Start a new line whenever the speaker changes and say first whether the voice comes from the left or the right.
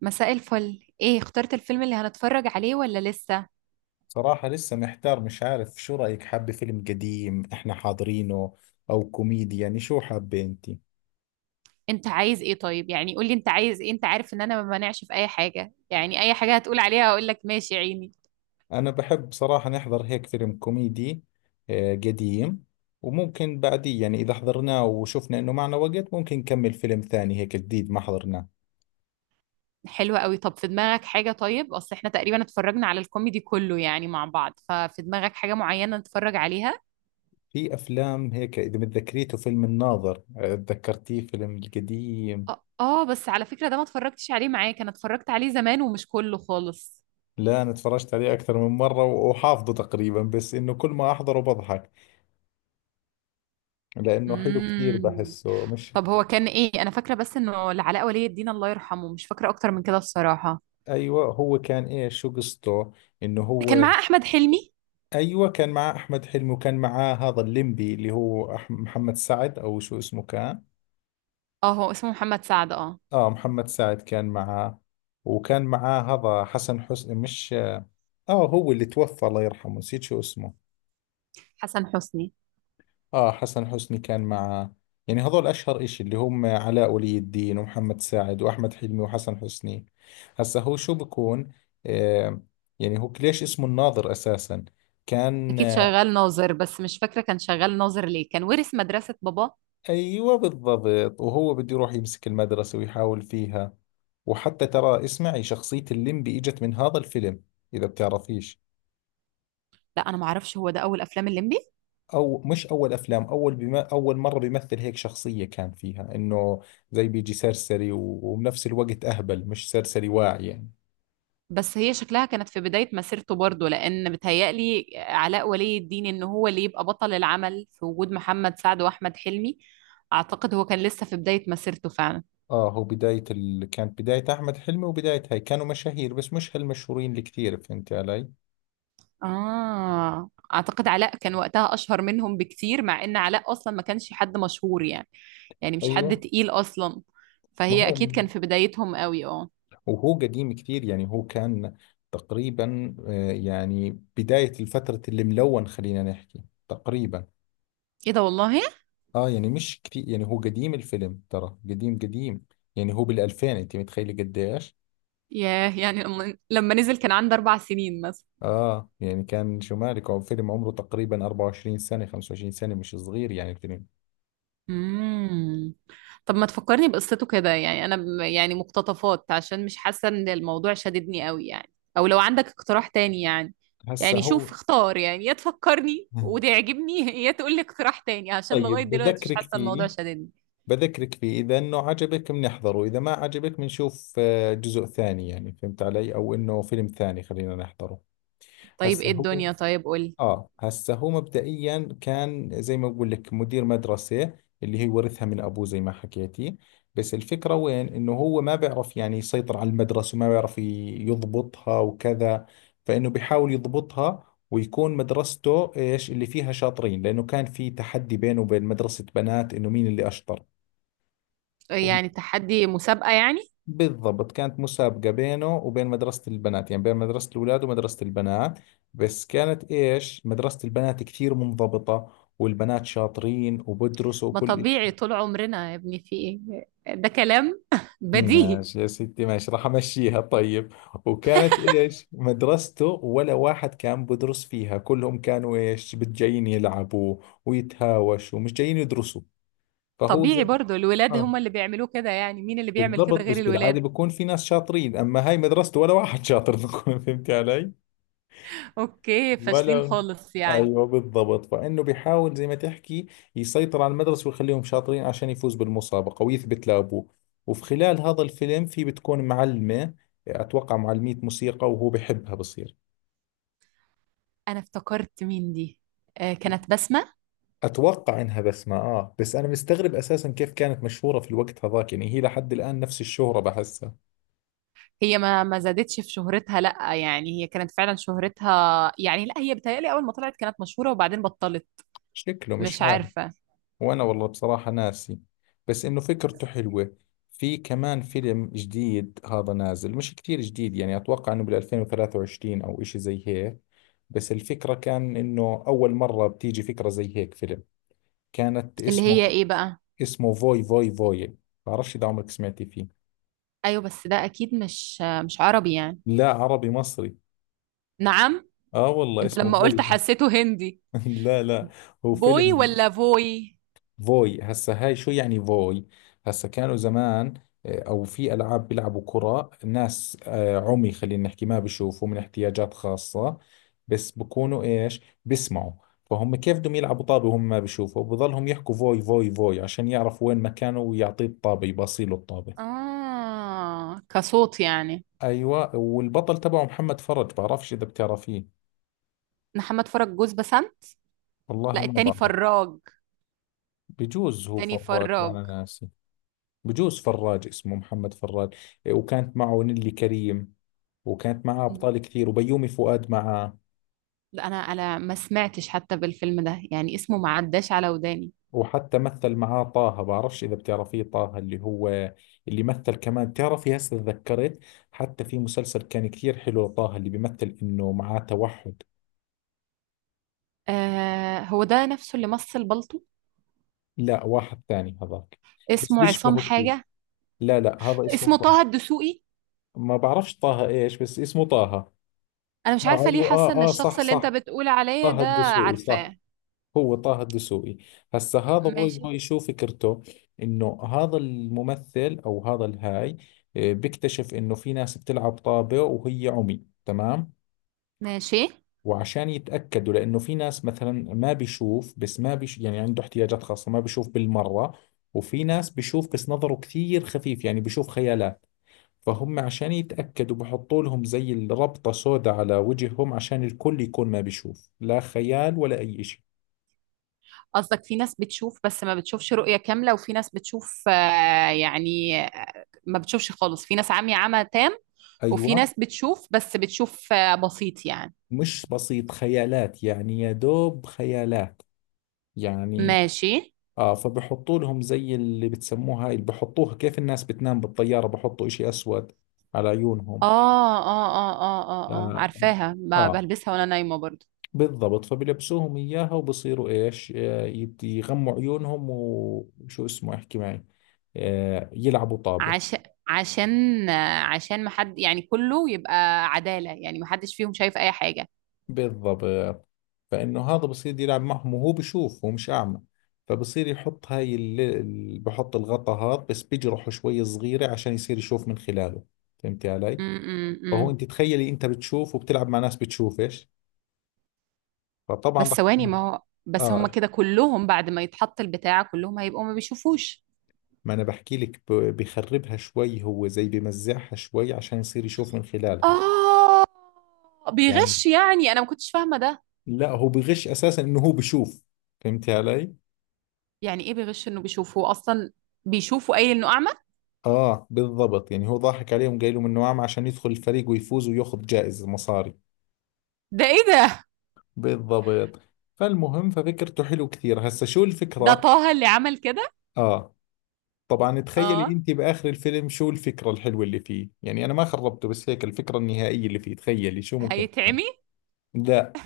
right: مساء الفل. ايه، اخترت الفيلم اللي هنتفرج عليه ولا لسه؟
left: صراحة لسه محتار، مش عارف شو رأيك. حابة فيلم قديم احنا حاضرينه او كوميدي؟ يعني شو حابة انتي؟
right: انت عايز ايه؟ طيب، يعني قولي انت عايز ايه. انت عارف ان انا ما بمانعش في اي حاجة، يعني اي حاجة هتقول عليها هقول لك ماشي يا عيني.
left: انا بحب صراحة نحضر هيك فيلم كوميدي، قديم. وممكن بعديه يعني اذا حضرناه وشفنا انه معنا وقت ممكن نكمل فيلم ثاني، هيك جديد ما حضرناه.
right: حلوة قوي. طب في دماغك حاجة؟ طيب اصل احنا تقريبا اتفرجنا على الكوميدي كله يعني مع بعض، ففي دماغك حاجة معينة نتفرج عليها؟
left: في افلام هيك، اذا متذكريته، فيلم الناظر. تذكرتيه فيلم القديم؟
right: اه. بس على فكرة ده ما اتفرجتش عليه معاك، انا اتفرجت عليه زمان ومش كله خالص.
left: لا انا تفرجت عليه اكثر من مرة وحافظه تقريبا، بس انه كل ما احضره بضحك لانه حلو كثير
right: امم.
left: بحسه مش...
right: طب هو كان ايه؟ انا فاكرة بس انه العلاء ولي الدين، الله يرحمه، مش فاكرة اكتر من كده الصراحة.
left: ايوه هو كان ايش، شو قصته؟ انه
right: كان
left: هو...
right: معاه احمد حلمي.
left: ايوه كان معاه احمد حلمي، وكان معاه هذا الليمبي اللي هو محمد سعد او شو اسمه كان.
right: اه، هو اسمه محمد سعد، اه.
left: اه، محمد سعد كان معاه. وكان معاه هذا حسن حسني، مش... اه هو اللي توفى الله يرحمه، نسيت شو اسمه.
right: حسن حسني.
left: اه، حسن حسني كان معاه. يعني هذول اشهر اشي، اللي هم علاء ولي الدين ومحمد سعد واحمد حلمي وحسن حسني. هسا هو شو بكون؟ آه. يعني هو ليش اسمه الناظر اساسا؟ كان...
right: اكيد شغال ناظر، بس مش فاكره كان شغال ناظر ليه. كان ورث مدرسه بابا.
left: ايوه بالضبط، وهو بده يروح يمسك المدرسة ويحاول فيها. وحتى ترى اسمعي، شخصية الليمبي اجت من هذا الفيلم، اذا بتعرفيش.
right: لا، انا ما اعرفش، هو ده اول افلام الليمبي؟
left: او مش اول افلام، اول بما اول مرة بيمثل هيك شخصية، كان فيها انه زي بيجي سرسري، وبنفس الوقت اهبل مش سرسري واعي يعني.
right: بس هي شكلها كانت في بدايه مسيرته برضه، لان بتهيألي علاء ولي الدين ان هو اللي يبقى بطل العمل في وجود محمد سعد واحمد حلمي. اعتقد هو كان لسه في بدايه مسيرته فعلا.
left: اه هو بداية كانت بداية احمد حلمي، وبداية هاي كانوا مشاهير بس مش هالمشهورين اللي كثير. فهمتي علي؟
right: آه، أعتقد علاء كان وقتها أشهر منهم بكتير، مع إن علاء أصلا ما كانش حد مشهور يعني. يعني مش حد
left: ايوه.
right: تقيل أصلا.
left: ما
right: فهي
left: هو...
right: أكيد كان في بدايتهم قوي، اه.
left: وهو قديم كثير، يعني هو كان تقريبا، يعني بداية الفترة اللي ملون خلينا نحكي تقريبا.
right: إيه ده والله.
left: اه يعني مش كثير، يعني هو قديم الفيلم ترى، قديم قديم. يعني هو بالألفين، انت متخيلة قديش؟
right: ياه، يعني لما نزل كان عنده 4 سنين مثلا.
left: اه يعني كان شو مالك، هو فيلم عمره تقريبا 24 سنة 25 سنة، مش صغير يعني الفيلم.
right: امم. طب ما تفكرني بقصته كده، يعني انا يعني مقتطفات، عشان مش حاسه ان الموضوع شددني قوي يعني. او لو عندك اقتراح تاني يعني.
left: هسا
right: يعني شوف،
left: هو...
right: اختار، يعني يا تفكرني
left: مم.
right: وتعجبني يا تقول لي اقتراح تاني، عشان لغايه
left: طيب
right: دلوقتي مش
left: بذكرك
right: حاسه الموضوع
left: فيه.
right: شددني.
left: بذكرك فيه، إذا إنه عجبك بنحضره، إذا ما عجبك بنشوف جزء ثاني، يعني فهمت علي؟ أو إنه فيلم ثاني خلينا نحضره.
right: طيب
left: هسه
right: ايه
left: هو...
right: الدنيا؟ طيب قول.
left: اه هسه هو مبدئيا كان زي ما بقول لك مدير مدرسة، اللي هي ورثها من ابوه زي ما حكيتي. بس الفكرة وين؟ انه هو ما بيعرف يعني يسيطر على المدرسة، وما بيعرف يضبطها وكذا. فانه بيحاول يضبطها ويكون مدرسته ايش؟ اللي فيها شاطرين، لانه كان في تحدي بينه وبين مدرسة بنات انه مين اللي اشطر.
right: يعني تحدي مسابقه يعني؟
left: بالضبط، كانت مسابقة بينه وبين مدرسة البنات، يعني بين مدرسة الأولاد ومدرسة البنات. بس كانت إيش؟ مدرسة البنات كثير منضبطة، والبنات شاطرين وبدرسوا
right: ما
left: وكل شيء.
right: طبيعي طول عمرنا يا ابني. في ايه ده كلام بديهي.
left: ماشي يا ستي ماشي، راح أمشيها طيب. وكانت إيش مدرسته؟ ولا واحد كان بدرس فيها، كلهم كانوا إيش؟ بتجايين يلعبوا ويتهاوشوا، مش جايين يدرسوا. فهو
right: طبيعي
left: زي...
right: برضو، الولاد
left: آه
right: هم اللي بيعملوه كده. يعني مين اللي بيعمل
left: بالضبط،
right: كده غير
left: بس بالعادة
right: الولاد؟
left: بكون في ناس شاطرين، أما هاي مدرسته ولا واحد شاطر فهمت علي؟
right: اوكي، فاشلين
left: ولا...
right: خالص يعني.
left: ايوه بالضبط، فانه بيحاول زي ما تحكي يسيطر على المدرسه ويخليهم شاطرين عشان يفوز بالمسابقه ويثبت لابوه. وفي خلال هذا الفيلم في بتكون معلمه، اتوقع معلمية موسيقى، وهو بحبها بصير.
right: انا افتكرت مين دي. آه، كانت بسمة.
left: اتوقع انها بسمة، اه. بس انا مستغرب اساسا كيف كانت مشهوره في الوقت هذاك، يعني هي لحد الان نفس الشهره بحسها.
right: هي ما زادتش في شهرتها. لا يعني، هي كانت فعلا شهرتها يعني، لا هي بتهيألي اول ما طلعت كانت مشهورة وبعدين بطلت.
left: شكله مش
right: مش
left: عارف.
right: عارفة.
left: وانا والله بصراحة ناسي، بس انه فكرته حلوة. في كمان فيلم جديد هذا نازل، مش كتير جديد يعني، اتوقع انه بال 2023 او اشي زي هيك. بس الفكرة كان انه اول مرة بتيجي فكرة زي هيك فيلم. كانت
right: اللي هي
left: اسمه...
right: ايه بقى؟
left: اسمه فوي فوي فوي. بعرفش اذا عمرك سمعتي فيه.
right: ايوه، بس ده اكيد مش عربي يعني.
left: لا، عربي مصري.
right: نعم؟
left: اه والله
right: انت
left: اسمه
right: لما قلت
left: فوي.
right: حسيته هندي.
left: لا لا. هو
right: بوي
left: فيلم
right: ولا فوي؟
left: فوي. هسا هاي شو يعني فوي؟ هسا كانوا زمان، او في العاب بيلعبوا كرة، ناس عمي خلينا نحكي، ما بيشوفوا، من احتياجات خاصة، بس بكونوا ايش؟ بيسمعوا. فهم كيف بدهم يلعبوا طابة وهم ما بيشوفوا؟ بضلهم يحكوا فوي فوي فوي عشان يعرفوا وين مكانه ويعطيه الطابة، يباصيله الطابة.
right: اه، كصوت يعني.
left: ايوه، والبطل تبعه محمد فرج، بعرفش اذا بتعرفيه.
right: محمد فرج جوز بسام؟
left: والله
right: لا،
left: ما
right: التاني
left: بعرف.
right: فراج.
left: بجوز هو
right: تاني
left: فراج
right: فراج.
left: وانا ناسي. بجوز فراج، اسمه محمد فراج. وكانت معه نيلي كريم، وكانت معاه أبطال كثير وبيومي فؤاد معاه.
right: لا، انا ما سمعتش حتى بالفيلم ده، يعني اسمه ما عداش على وداني.
left: وحتى مثل معاه طه، بعرفش إذا بتعرفيه طه اللي هو... اللي مثل كمان، بتعرفي هسه تذكرت، حتى في مسلسل كان كثير حلو، طه اللي بيمثل إنه معاه توحد.
right: آه، هو ده نفسه اللي مثل بالطو.
left: لا واحد ثاني هذاك، بس
right: اسمه عصام
left: بيشبهه كثير.
right: حاجة.
left: لا لا، هذا اسمه
right: اسمه
left: طه.
right: طه الدسوقي.
left: ما بعرفش طه إيش، بس اسمه طه.
right: انا مش
left: آه
right: عارفة ليه
left: أيوه،
right: حاسة ان
left: آه آه صح
right: الشخص اللي انت
left: صح،
right: بتقول عليه
left: طه
right: ده.
left: الدسوقي صح.
right: عارفاه.
left: هو طه الدسوقي. هسا هذا باي
right: ماشي.
left: باي شو فكرته؟ انه هذا الممثل او هذا الهاي بيكتشف انه في ناس بتلعب طابة وهي عمي تمام.
right: ماشي.
left: وعشان يتأكدوا، لانه في ناس مثلا ما بيشوف بس ما بيش، يعني عنده احتياجات خاصة ما بيشوف بالمرة، وفي ناس بيشوف بس نظره كثير خفيف، يعني بيشوف خيالات. فهم عشان يتأكدوا بحطوا لهم زي الربطة سوداء على وجههم عشان الكل يكون ما بيشوف لا خيال ولا أي شيء.
right: قصدك في ناس بتشوف بس ما بتشوفش رؤية كاملة، وفي ناس بتشوف، يعني ما بتشوفش خالص، في ناس عمي، عمى تام. وفي
left: أيوة.
right: ناس بتشوف، بس بتشوف بسيط يعني.
left: مش بسيط خيالات، يعني يا دوب خيالات يعني.
right: ماشي.
left: اه فبحطوا لهم زي اللي بتسموها، هاي اللي بحطوها كيف الناس بتنام بالطيارة، بحطوا اشي اسود على عيونهم.
right: اه، اه، اه، اه، اه، اه،
left: آه,
right: عارفاها.
left: اه.
right: بلبسها وانا نايمة برضو.
left: بالضبط، فبلبسوهم اياها وبصيروا ايش؟ يغموا عيونهم وشو اسمه، احكي معي، آه يلعبوا طابة.
right: عشان عشان عشان ما حد يعني، كله يبقى عدالة يعني، ما حدش فيهم شايف اي حاجة.
left: بالضبط، فإنه هذا بصير يلعب معهم وهو بشوف، هو مش أعمى. فبصير يحط هاي بحط الغطا هذا، بس بجرحه شوي صغيرة عشان يصير يشوف من خلاله. فهمتي علي؟ فهو،
right: امم.
left: أنت تخيلي أنت بتشوف وبتلعب مع ناس بتشوفش، فطبعا
right: بس
left: رح...
right: ثواني، ما هو بس هما
left: آه.
right: كده كلهم بعد ما يتحط البتاع كلهم هيبقوا ما بيشوفوش.
left: ما أنا بحكي لك، بخربها شوي، هو زي بمزعها شوي عشان يصير يشوف من خلالها
right: اه،
left: يعني.
right: بيغش يعني. انا ما كنتش فاهمة ده.
left: لا هو بغش أساسا إنه هو بشوف. فهمتي علي؟
right: يعني ايه بيغش انه بيشوفه اصلا؟ بيشوفه قايل انه اعمى.
left: اه بالضبط، يعني هو ضاحك عليهم قايل لهم انه عام عشان يدخل الفريق ويفوز وياخذ جائزة مصاري.
right: ده ايه ده؟
left: بالضبط. فالمهم، ففكرته حلو كثير. هسا شو
right: ده
left: الفكرة؟
right: طه اللي عمل كده؟
left: اه طبعا تخيلي
right: اه.
left: انت باخر الفيلم شو الفكرة الحلوة اللي فيه، يعني انا ما خربته بس هيك، الفكرة النهائية اللي فيه تخيلي شو ممكن تكون.
right: هيتعمي؟
left: لا،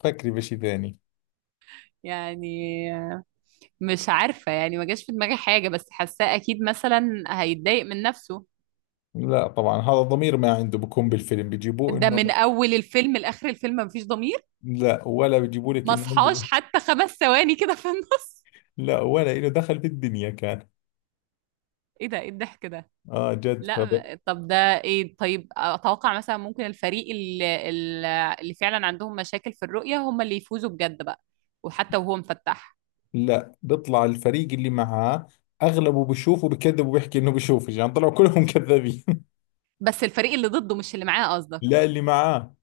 left: فكري بشي ثاني.
right: يعني مش عارفة، يعني ما جاش في دماغي حاجة، بس حاساه أكيد مثلا هيتضايق من نفسه.
left: لا طبعا، هذا الضمير ما عنده، بكون بالفيلم بيجيبوه
right: ده من
left: انه...
right: أول الفيلم لآخر الفيلم مفيش ضمير؟
left: لا ولا بيجيبوا لك
right: ما
left: انه عنده.
right: صحاش حتى 5 ثواني كده في النص؟
left: لا ولا انه دخل في الدنيا كان...
right: إيه ده؟ إيه الضحك ده؟
left: اه جد.
right: لا. طب ده. إيه؟ طيب أتوقع مثلا ممكن الفريق اللي فعلا عندهم مشاكل في الرؤية هم اللي يفوزوا بجد بقى. وحتى وهو مفتح.
left: لا بيطلع الفريق اللي معاه اغلبه بيشوفه، بكذب وبيحكي انه بيشوف، يعني طلعوا كلهم كذابين.
right: بس الفريق اللي ضده مش اللي معاه قصدك؟
left: لا، اللي معاه.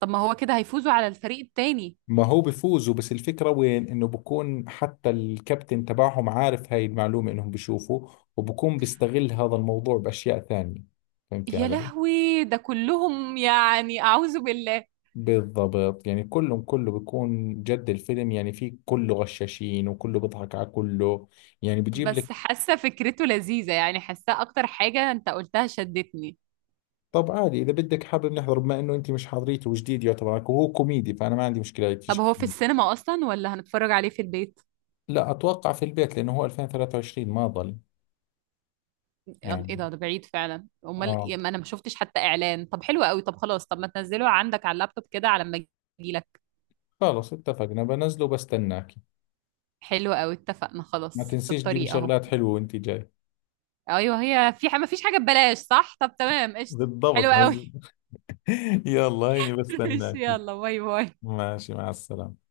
right: طب ما هو كده هيفوزوا على الفريق التاني.
left: ما هو بفوزوا، بس الفكرة وين؟ انه بكون حتى الكابتن تبعهم عارف هاي المعلومة، انهم بيشوفوا، وبكون بيستغل هذا الموضوع باشياء ثانية. فهمتي
right: يا
left: علي؟
right: لهوي، ده كلهم يعني، أعوذ بالله.
left: بالضبط، يعني كلهم، كله بيكون جد الفيلم، يعني في كله غشاشين وكله بيضحك على كله. يعني بجيب لك...
right: بس حاسه فكرته لذيذه يعني. حاسه اكتر حاجه انت قلتها شدتني.
left: طب عادي، اذا بدك حابب نحضر، بما انه انت مش حاضريته وجديد يعتبر عليك، وهو كوميدي، فانا ما عندي مشكله هيك
right: طب
left: شيء.
right: هو في السينما اصلا ولا هنتفرج عليه في البيت؟
left: لا اتوقع في البيت، لانه هو 2023، ما ضل
right: ايه
left: يعني.
right: ده بعيد فعلا. امال
left: اه
right: إيه، ما انا ما شفتش حتى اعلان. طب حلو قوي. طب خلاص، طب ما تنزله عندك على اللابتوب كده على ما اجيلك.
left: خلص، اتفقنا، بنزله وبستناكي.
right: حلو قوي، اتفقنا،
left: ما
right: خلاص في
left: تنسيش تجيبي
right: الطريق اهو.
left: شغلات حلوه وانت جاي.
right: ايوه، هي في ما فيش حاجه ببلاش، صح؟ طب تمام، قشطه، حلو
left: بالضبط
right: قوي.
left: عزيز. يلا هيني
right: ماشي،
left: بستناكي.
right: يلا باي باي.
left: ماشي، مع السلامه.